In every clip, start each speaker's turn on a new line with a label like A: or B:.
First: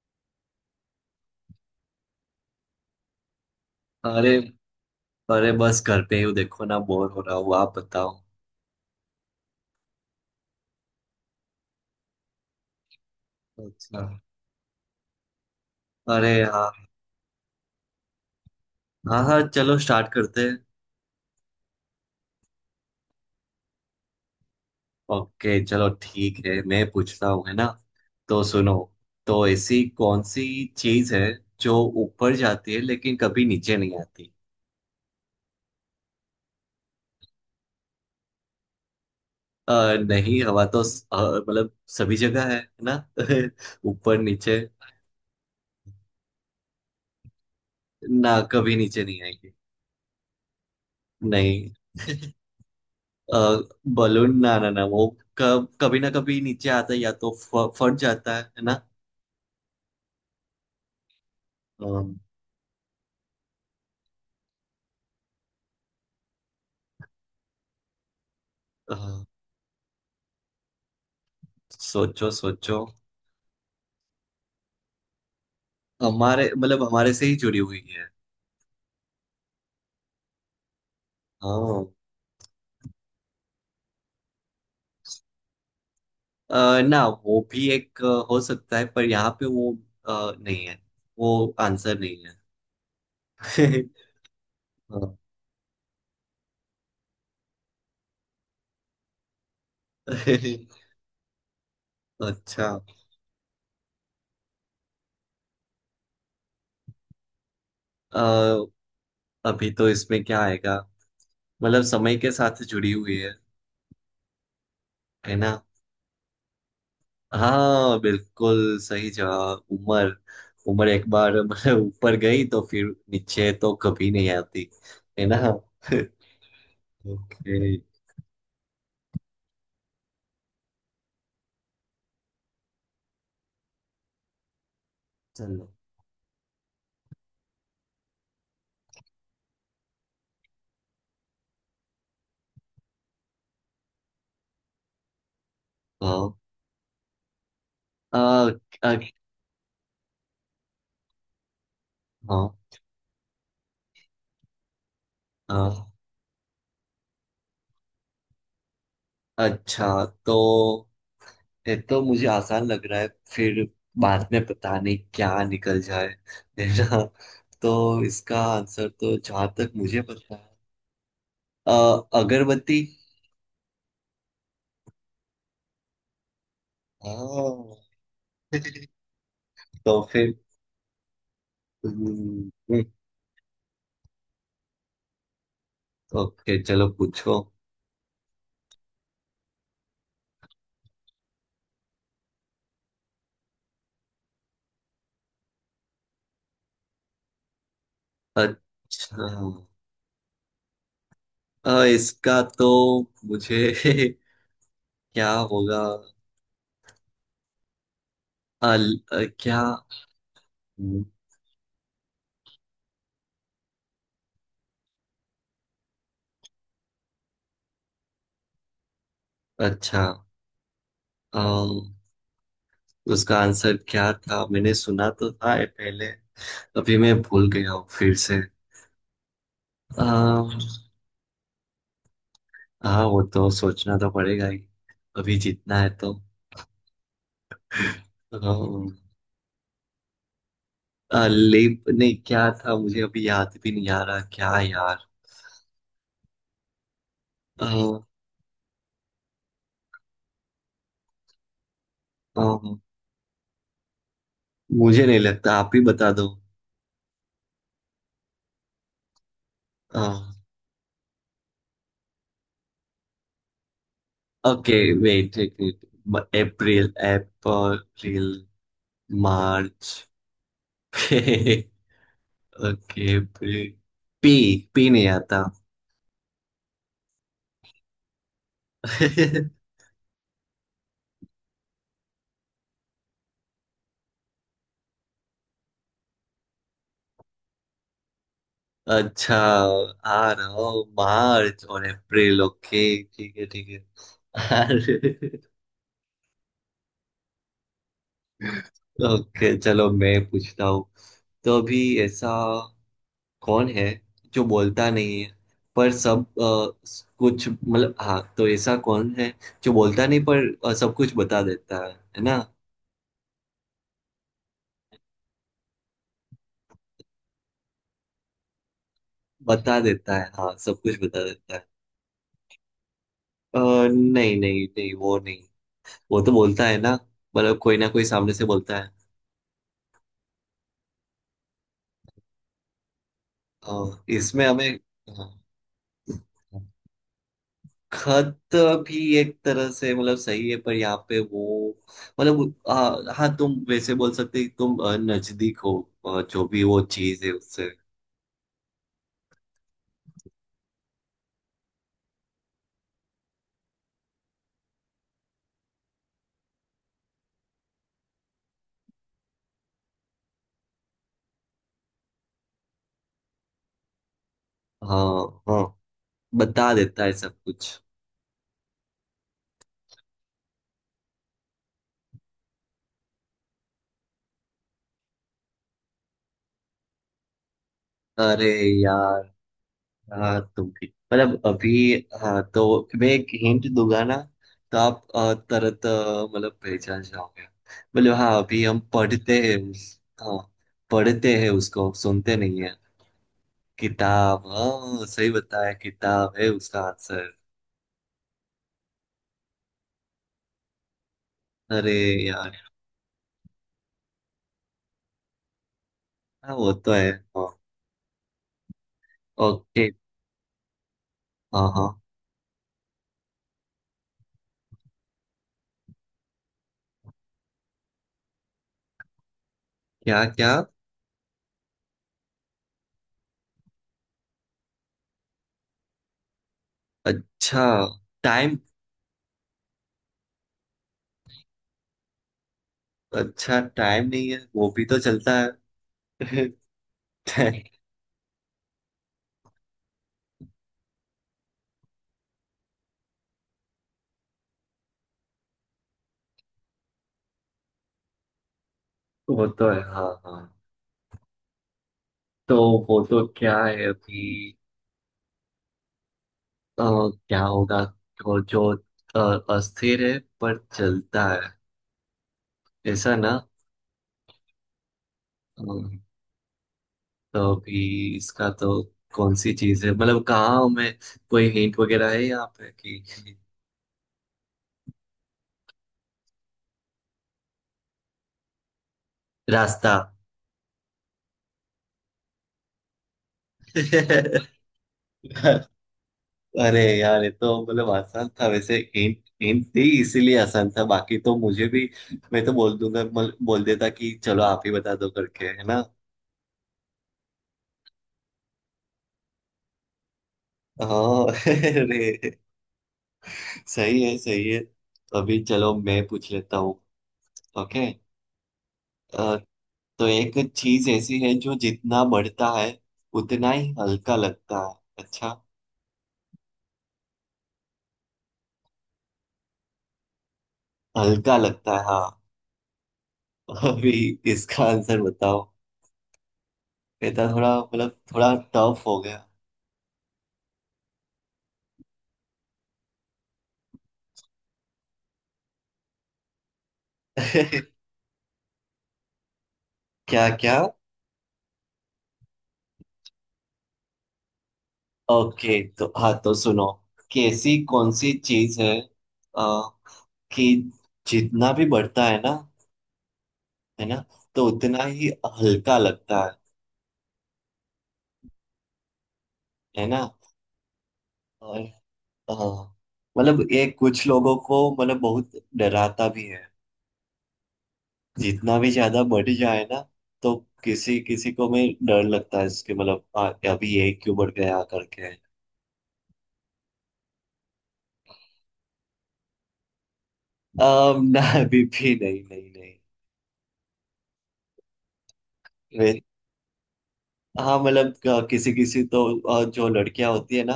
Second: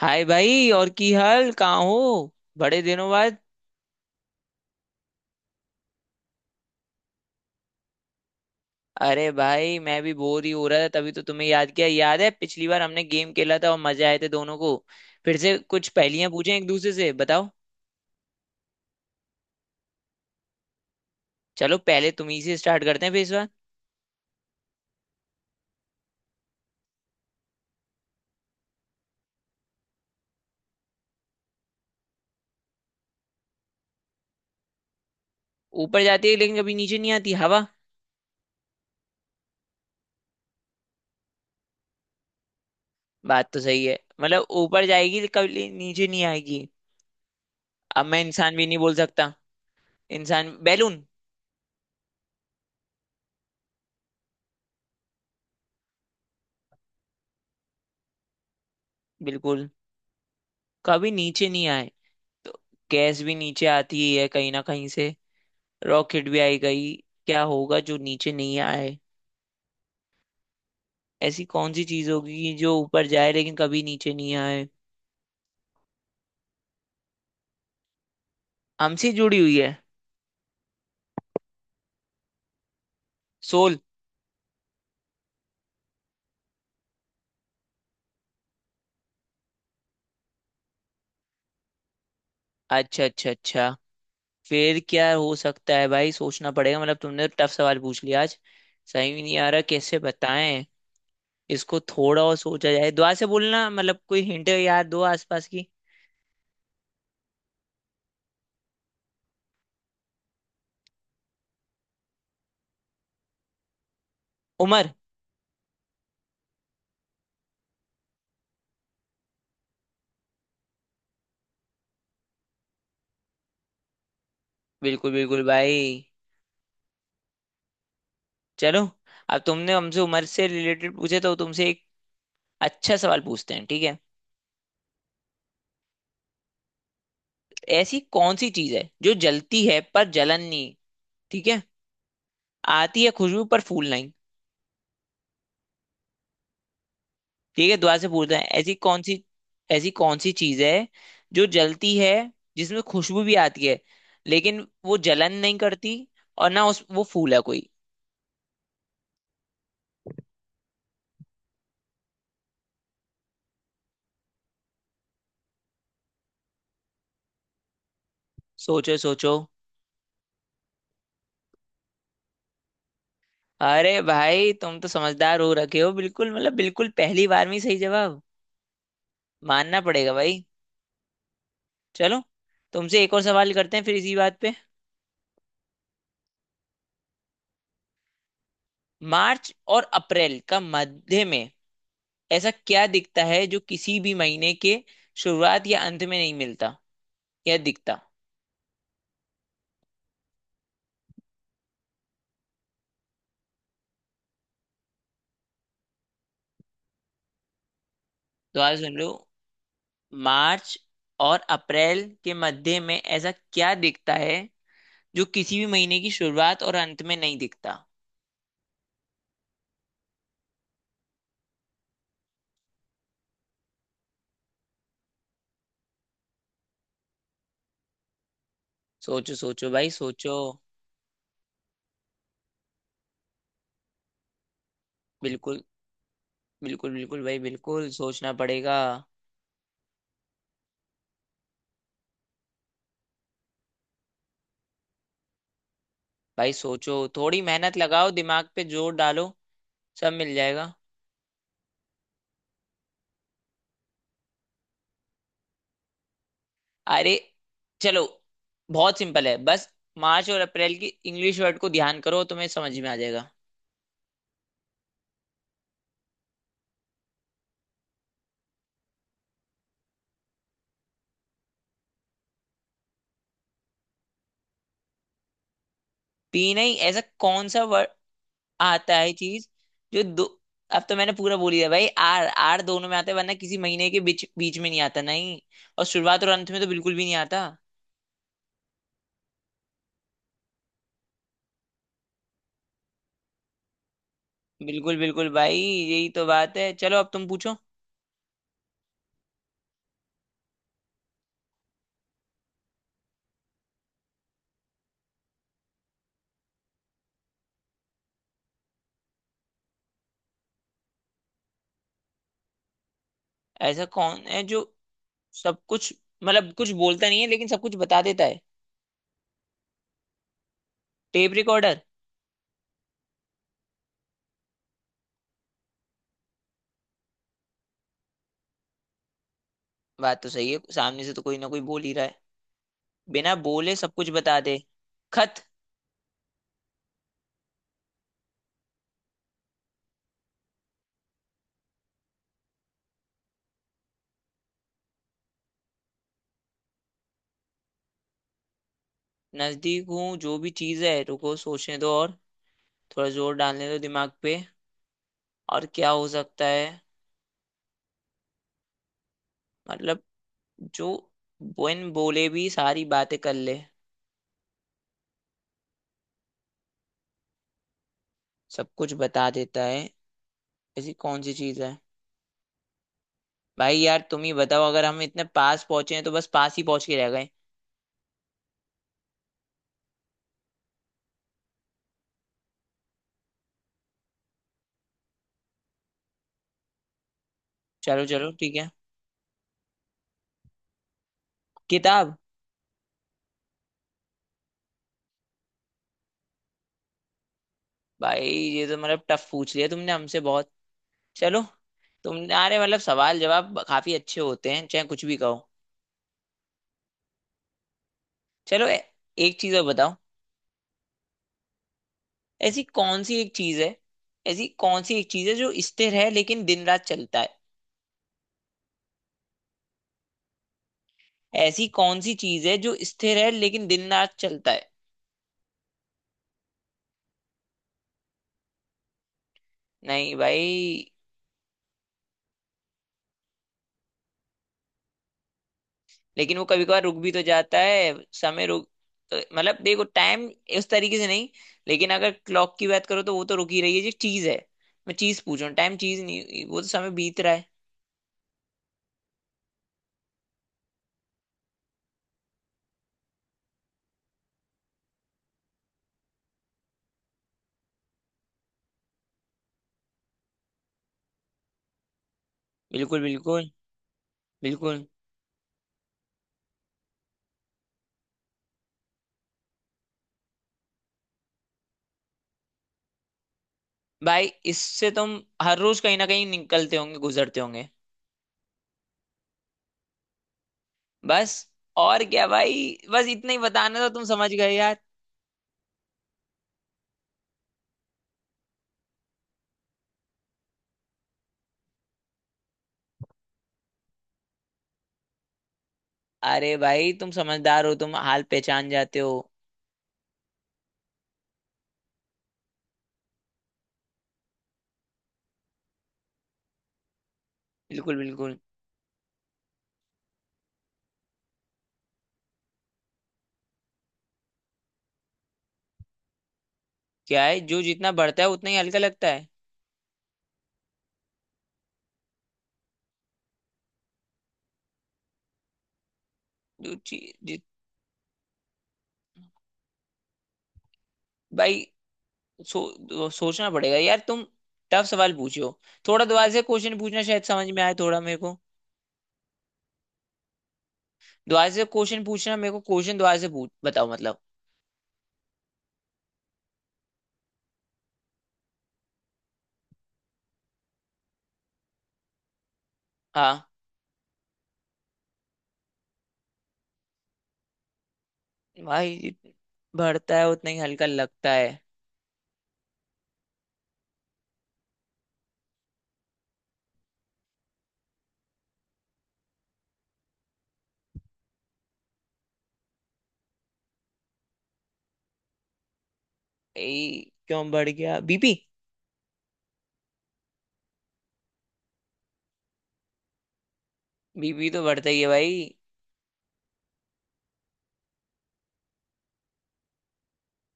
A: हाय भाई, और की हाल, कहाँ हो बड़े दिनों बाद?
B: अरे अरे, बस घर पे ही हूँ। देखो ना, बोर हो रहा हूँ। आप बताओ।
A: अरे भाई, मैं भी बोर ही हो रहा था, तभी तो तुम्हें याद किया। याद है पिछली बार हमने गेम खेला था और
B: अच्छा।
A: मजे आए थे दोनों को। फिर से कुछ पहेलियां
B: अरे
A: पूछें एक
B: हाँ।
A: दूसरे से, बताओ।
B: हाँ हाँ, चलो स्टार्ट करते हैं।
A: चलो पहले तुम ही से स्टार्ट करते हैं फिर इस बार।
B: ओके, चलो ठीक है, मैं पूछता हूँ है ना। तो सुनो। तो ऐसी कौन सी चीज है जो ऊपर जाती है लेकिन कभी नीचे नहीं आती।
A: ऊपर जाती है लेकिन कभी नीचे नहीं आती, हवा।
B: अ, नहीं, हवा तो मतलब सभी जगह है ना।
A: बात तो सही है,
B: ऊपर
A: मतलब
B: नीचे।
A: ऊपर जाएगी लेकिन कभी नीचे नहीं आएगी। अब मैं
B: ना
A: इंसान भी
B: कभी
A: नहीं बोल
B: नीचे नहीं
A: सकता।
B: आएगी।
A: इंसान बैलून।
B: नहीं। बलून, ना ना ना, वो कब कभी ना कभी नीचे आता है, या तो फट जाता है ना।
A: बिल्कुल। कभी नीचे नहीं आए
B: अम,
A: तो गैस भी नीचे आती ही है कहीं ना कहीं से। रॉकेट भी आई गई। क्या होगा जो नीचे नहीं आए?
B: अ,
A: ऐसी कौन सी चीज
B: सोचो
A: होगी जो
B: सोचो।
A: ऊपर जाए लेकिन कभी नीचे नहीं आए?
B: हमारे मतलब हमारे से ही जुड़ी हुई है।
A: हमसे जुड़ी हुई है।
B: हाँ।
A: सोल।
B: ना, वो भी एक हो सकता है, पर यहाँ पे वो नहीं है। वो आंसर नहीं है।
A: अच्छा अच्छा अच्छा। फिर क्या
B: हाँ।
A: हो सकता है भाई, सोचना पड़ेगा। मतलब तुमने टफ सवाल पूछ लिया आज। सही भी नहीं आ रहा, कैसे बताएं। इसको थोड़ा और
B: अच्छा।
A: सोचा जाए, दुआ से बोलना मतलब कोई हिंट याद दो आसपास की।
B: अ, अभी तो इसमें क्या आएगा। मतलब समय के साथ जुड़ी हुई है
A: उम्र।
B: है ना। हाँ, बिल्कुल सही जवाब, उम्र। उम्र एक बार मतलब ऊपर गई, तो फिर नीचे तो कभी नहीं आती,
A: बिल्कुल
B: है ना।
A: बिल्कुल भाई।
B: ओके।
A: चलो अब तुमने हमसे उम्र से रिलेटेड पूछे, तो तुमसे एक अच्छा सवाल पूछते हैं, ठीक है।
B: चलो।
A: ऐसी कौन सी चीज है जो जलती है पर जलन नहीं। ठीक है। आती है खुशबू पर फूल नहीं।
B: हाँ।
A: ठीक है, दोबारा से पूछते हैं।
B: आ,
A: ऐसी
B: आ,
A: कौन सी, ऐसी कौन सी चीज है जो जलती है,
B: हाँ
A: जिसमें खुशबू भी आती है लेकिन वो जलन नहीं
B: हाँ।
A: करती, और ना उस वो फूल है कोई।
B: अच्छा। तो ये तो मुझे आसान लग रहा है। फिर बाद में पता नहीं क्या निकल जाए, है ना। तो इसका आंसर
A: सोचो
B: तो
A: सोचो।
B: जहां तक मुझे पता है, अ, अगरबत्ती।
A: अरे भाई तुम तो समझदार हो रखे हो, बिल्कुल मतलब बिल्कुल पहली बार में ही सही
B: हाँ।
A: जवाब। मानना
B: तो
A: पड़ेगा
B: फिर
A: भाई। चलो
B: हम्म,
A: तुमसे एक और सवाल करते हैं फिर इसी बात पे।
B: ओके चलो पूछो।
A: मार्च और अप्रैल का मध्य में ऐसा क्या दिखता है जो किसी भी महीने के शुरुआत या अंत में नहीं मिलता या दिखता?
B: अच्छा। इसका तो मुझे क्या होगा।
A: दोबारा
B: अल
A: सुन लो।
B: क्या।
A: मार्च
B: हम्म,
A: और अप्रैल के मध्य में ऐसा क्या दिखता है जो किसी भी महीने की शुरुआत और अंत में नहीं दिखता?
B: अच्छा। अम, उसका आंसर क्या था, मैंने सुना तो था ये पहले। अभी मैं भूल गया हूँ फिर से।
A: सोचो सोचो भाई सोचो।
B: अम, हाँ, वो तो सोचना तो पड़ेगा ही। अभी
A: बिल्कुल
B: जीतना है तो।
A: बिल्कुल बिल्कुल भाई, बिल्कुल सोचना पड़ेगा।
B: अम, लेप नहीं क्या था, मुझे अभी याद भी नहीं आ रहा क्या यार।
A: भाई सोचो, थोड़ी
B: अ,
A: मेहनत लगाओ, दिमाग पे जोर डालो। सब मिल जाएगा।
B: अ, मुझे नहीं लगता, आप ही बता दो।
A: अरे चलो, बहुत सिंपल है बस। मार्च और अप्रैल की इंग्लिश वर्ड को ध्यान करो, तुम्हें समझ में आ जाएगा।
B: ओके, वेट एक minute. April April, March. Okay. April. P. P नहीं आता।
A: पी नहीं, ऐसा कौन सा वर्ड आता है, चीज जो दो। अब तो मैंने पूरा बोल ही दिया भाई, आर आर दोनों में आता है, वरना किसी महीने के बीच बीच में नहीं आता, नहीं। और शुरुआत और अंत में तो बिल्कुल भी नहीं आता।
B: अच्छा, आ रहा हूँ, मार्च और अप्रैल। ओके ठीक है ठीक है।
A: बिल्कुल बिल्कुल
B: अरे।
A: भाई, यही तो बात है। चलो अब तुम पूछो।
B: ओके, चलो मैं पूछता हूँ। तो अभी, ऐसा कौन है जो बोलता नहीं है पर सब कुछ, मतलब, हाँ, तो ऐसा कौन है जो बोलता नहीं पर सब कुछ बता देता है ना।
A: ऐसा कौन है जो सब कुछ मतलब कुछ बोलता नहीं है लेकिन सब कुछ बता देता है?
B: बता देता है, हाँ, सब कुछ बता
A: टेप
B: देता है।
A: रिकॉर्डर।
B: अ, नहीं नहीं नहीं, वो नहीं। वो तो बोलता है ना। मतलब कोई ना कोई सामने से बोलता है।
A: बात तो सही है, सामने से तो कोई ना कोई बोल ही रहा है। बिना बोले सब कुछ बता
B: इसमें
A: दे।
B: हमें हाँ,
A: खत।
B: खत भी एक तरह से मतलब सही है, पर यहाँ पे वो। मतलब हाँ, तुम वैसे बोल सकते हो कि तुम नजदीक हो। जो भी वो चीज है उससे।
A: नजदीक हूँ? जो भी चीज है, रुको सोचने दो। और थोड़ा जोर डालने दो दिमाग पे। और क्या हो सकता है? मतलब जो बिन बोले भी सारी बातें कर ले,
B: हाँ हाँ। बता देता है सब कुछ।
A: सब कुछ बता देता है। ऐसी कौन सी चीज है? भाई यार तुम ही बताओ, अगर हम इतने पास पहुंचे हैं तो बस पास ही पहुंच के रह गए।
B: अरे यार, हाँ तुम भी, मतलब अभी, हाँ तो मैं एक हिंट दूंगा ना। तो आप तरत मतलब पहचान जाओगे।
A: चलो
B: मतलब
A: चलो
B: हाँ,
A: ठीक
B: अभी
A: है।
B: हम पढ़ते हैं उस, हाँ, पढ़ते हैं उसको,
A: किताब।
B: सुनते नहीं है। किताब, हाँ सही बताया, किताब है उसका आंसर।
A: भाई ये तो मतलब टफ पूछ लिया तुमने हमसे बहुत। चलो,
B: अरे
A: तुम्हारे
B: यार,
A: मतलब सवाल जवाब काफी अच्छे होते हैं, चाहे कुछ भी कहो।
B: हाँ वो तो है, हाँ।
A: चलो एक चीज और
B: ओके,
A: बताओ।
B: हाँ हाँ।
A: ऐसी कौन सी एक चीज है, ऐसी कौन सी एक चीज है जो स्थिर है लेकिन दिन रात चलता है?
B: क्या क्या।
A: ऐसी कौन सी चीज है जो स्थिर है लेकिन दिन रात चलता है?
B: अच्छा, टाइम।
A: नहीं भाई।
B: अच्छा, टाइम नहीं है, वो भी तो चलता है।
A: लेकिन वो कभी कभार रुक भी तो जाता है। समय रुक, तो मतलब देखो टाइम इस तरीके से नहीं। लेकिन अगर क्लॉक की बात करो तो वो तो रुक ही रही है जो चीज है। मैं चीज पूछ रहा हूँ, टाइम चीज नहीं, वो तो समय बीत रहा है।
B: वो तो है, हाँ हाँ। तो वो तो क्या है अभी, अ, क्या होगा वो जो अ, अस्थिर है पर चलता है,
A: बिल्कुल
B: ऐसा ना।
A: बिल्कुल। बिल्कुल
B: अ, तो अभी इसका तो, कौन सी चीज है, मतलब कहाँ हमें, कोई हिंट वगैरह है यहाँ पे कि,
A: भाई, इससे तुम हर रोज कहीं ना कहीं निकलते होंगे, गुजरते होंगे।
B: रास्ता।
A: बस। और क्या भाई, बस इतना ही बताना था, तुम समझ गए यार।
B: अरे यार, ये तो मतलब आसान था। वैसे हिंट हिंट थी इसीलिए आसान था, बाकी तो मुझे भी, मैं तो बोल दूंगा, बोल देता कि चलो आप ही बता दो करके, है ना।
A: अरे भाई तुम समझदार हो, तुम हाल पहचान जाते हो।
B: हाँ। अरे, सही है सही है, तो अभी चलो मैं पूछ लेता हूँ। ओके।
A: बिल्कुल बिल्कुल।
B: अ, तो एक चीज ऐसी है जो जितना बढ़ता है उतना ही हल्का लगता है। अच्छा,
A: क्या है जो जितना बढ़ता है उतना ही हल्का लगता है?
B: हल्का लगता है, हाँ। अभी इसका आंसर बताओ।
A: जो ची-
B: ये तो
A: जि,
B: थोड़ा मतलब थोड़ा टफ हो गया।
A: भाई सोचना पड़ेगा यार, तुम टफ सवाल पूछो। थोड़ा दोबारा से क्वेश्चन पूछना, शायद समझ में आए थोड़ा मेरे को।
B: क्या क्या।
A: दोबारा से क्वेश्चन पूछना मेरे को, क्वेश्चन दोबारा से पूछ, बताओ मतलब।
B: ओके, तो हाँ तो सुनो, कि ऐसी कौन सी चीज है, आ, कि जितना भी बढ़ता है ना,
A: हाँ।
B: है ना, तो उतना ही हल्का लगता है
A: भाई जित-
B: है ना।
A: बढ़ता है उतना ही हल्का लगता है।
B: और हाँ, मतलब ये कुछ लोगों को, मतलब, बहुत डराता भी है। जितना भी ज्यादा बढ़ जाए ना, तो किसी किसी को में डर लगता है इसके, मतलब अभी ये क्यों बढ़ गया करके।
A: क्यों बढ़ गया, बीपी?
B: ना, अभी भी नहीं नहीं
A: बीपी तो बढ़ता ही है भाई।
B: नहीं। हाँ, मतलब किसी किसी तो, जो लड़कियां होती है ना,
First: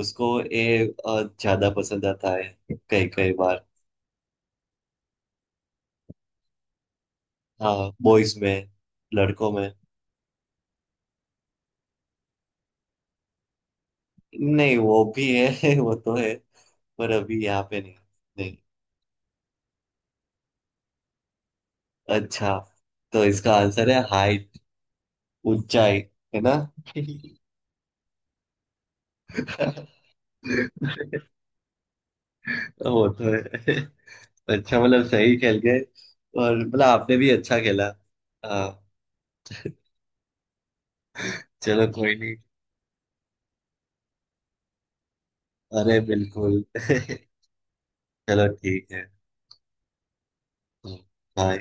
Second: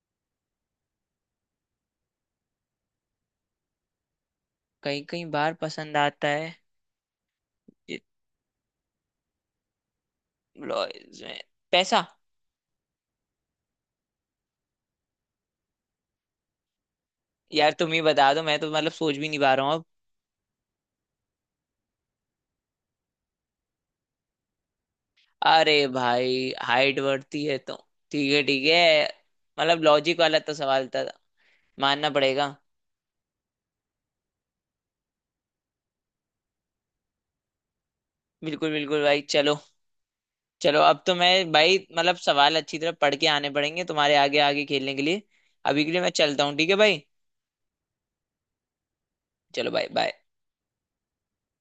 B: उसको ये ज्यादा पसंद आता है कई कई बार।
A: कई कई बार पसंद आता है।
B: हाँ,
A: ये
B: बॉयज में, लड़कों में।
A: ब्लाउज में पैसा।
B: नहीं, वो भी है। वो तो है, पर अभी यहाँ
A: यार
B: पे
A: तुम
B: नहीं।
A: ही बता दो,
B: नहीं।
A: मैं तो मतलब सोच भी नहीं पा रहा हूँ अब।
B: अच्छा, तो इसका आंसर है हाइट।
A: अरे
B: ऊंचाई, है
A: भाई
B: ना।
A: हाइट बढ़ती है तो। ठीक है ठीक है। मतलब लॉजिक वाला तो सवाल था, मानना पड़ेगा।
B: वो तो है। अच्छा, मतलब सही खेल गए, और मतलब आपने भी अच्छा खेला।
A: बिल्कुल
B: हाँ।
A: बिल्कुल भाई चलो। चलो अब तो मैं भाई,
B: चलो, कोई
A: मतलब
B: नहीं।
A: सवाल अच्छी तरह पढ़ के आने पड़ेंगे तुम्हारे आगे, आगे खेलने के लिए। अभी के
B: अरे
A: लिए मैं चलता हूँ,
B: बिल्कुल।
A: ठीक है भाई।
B: चलो ठीक है।
A: चलो भाई बाय।
B: हाँ।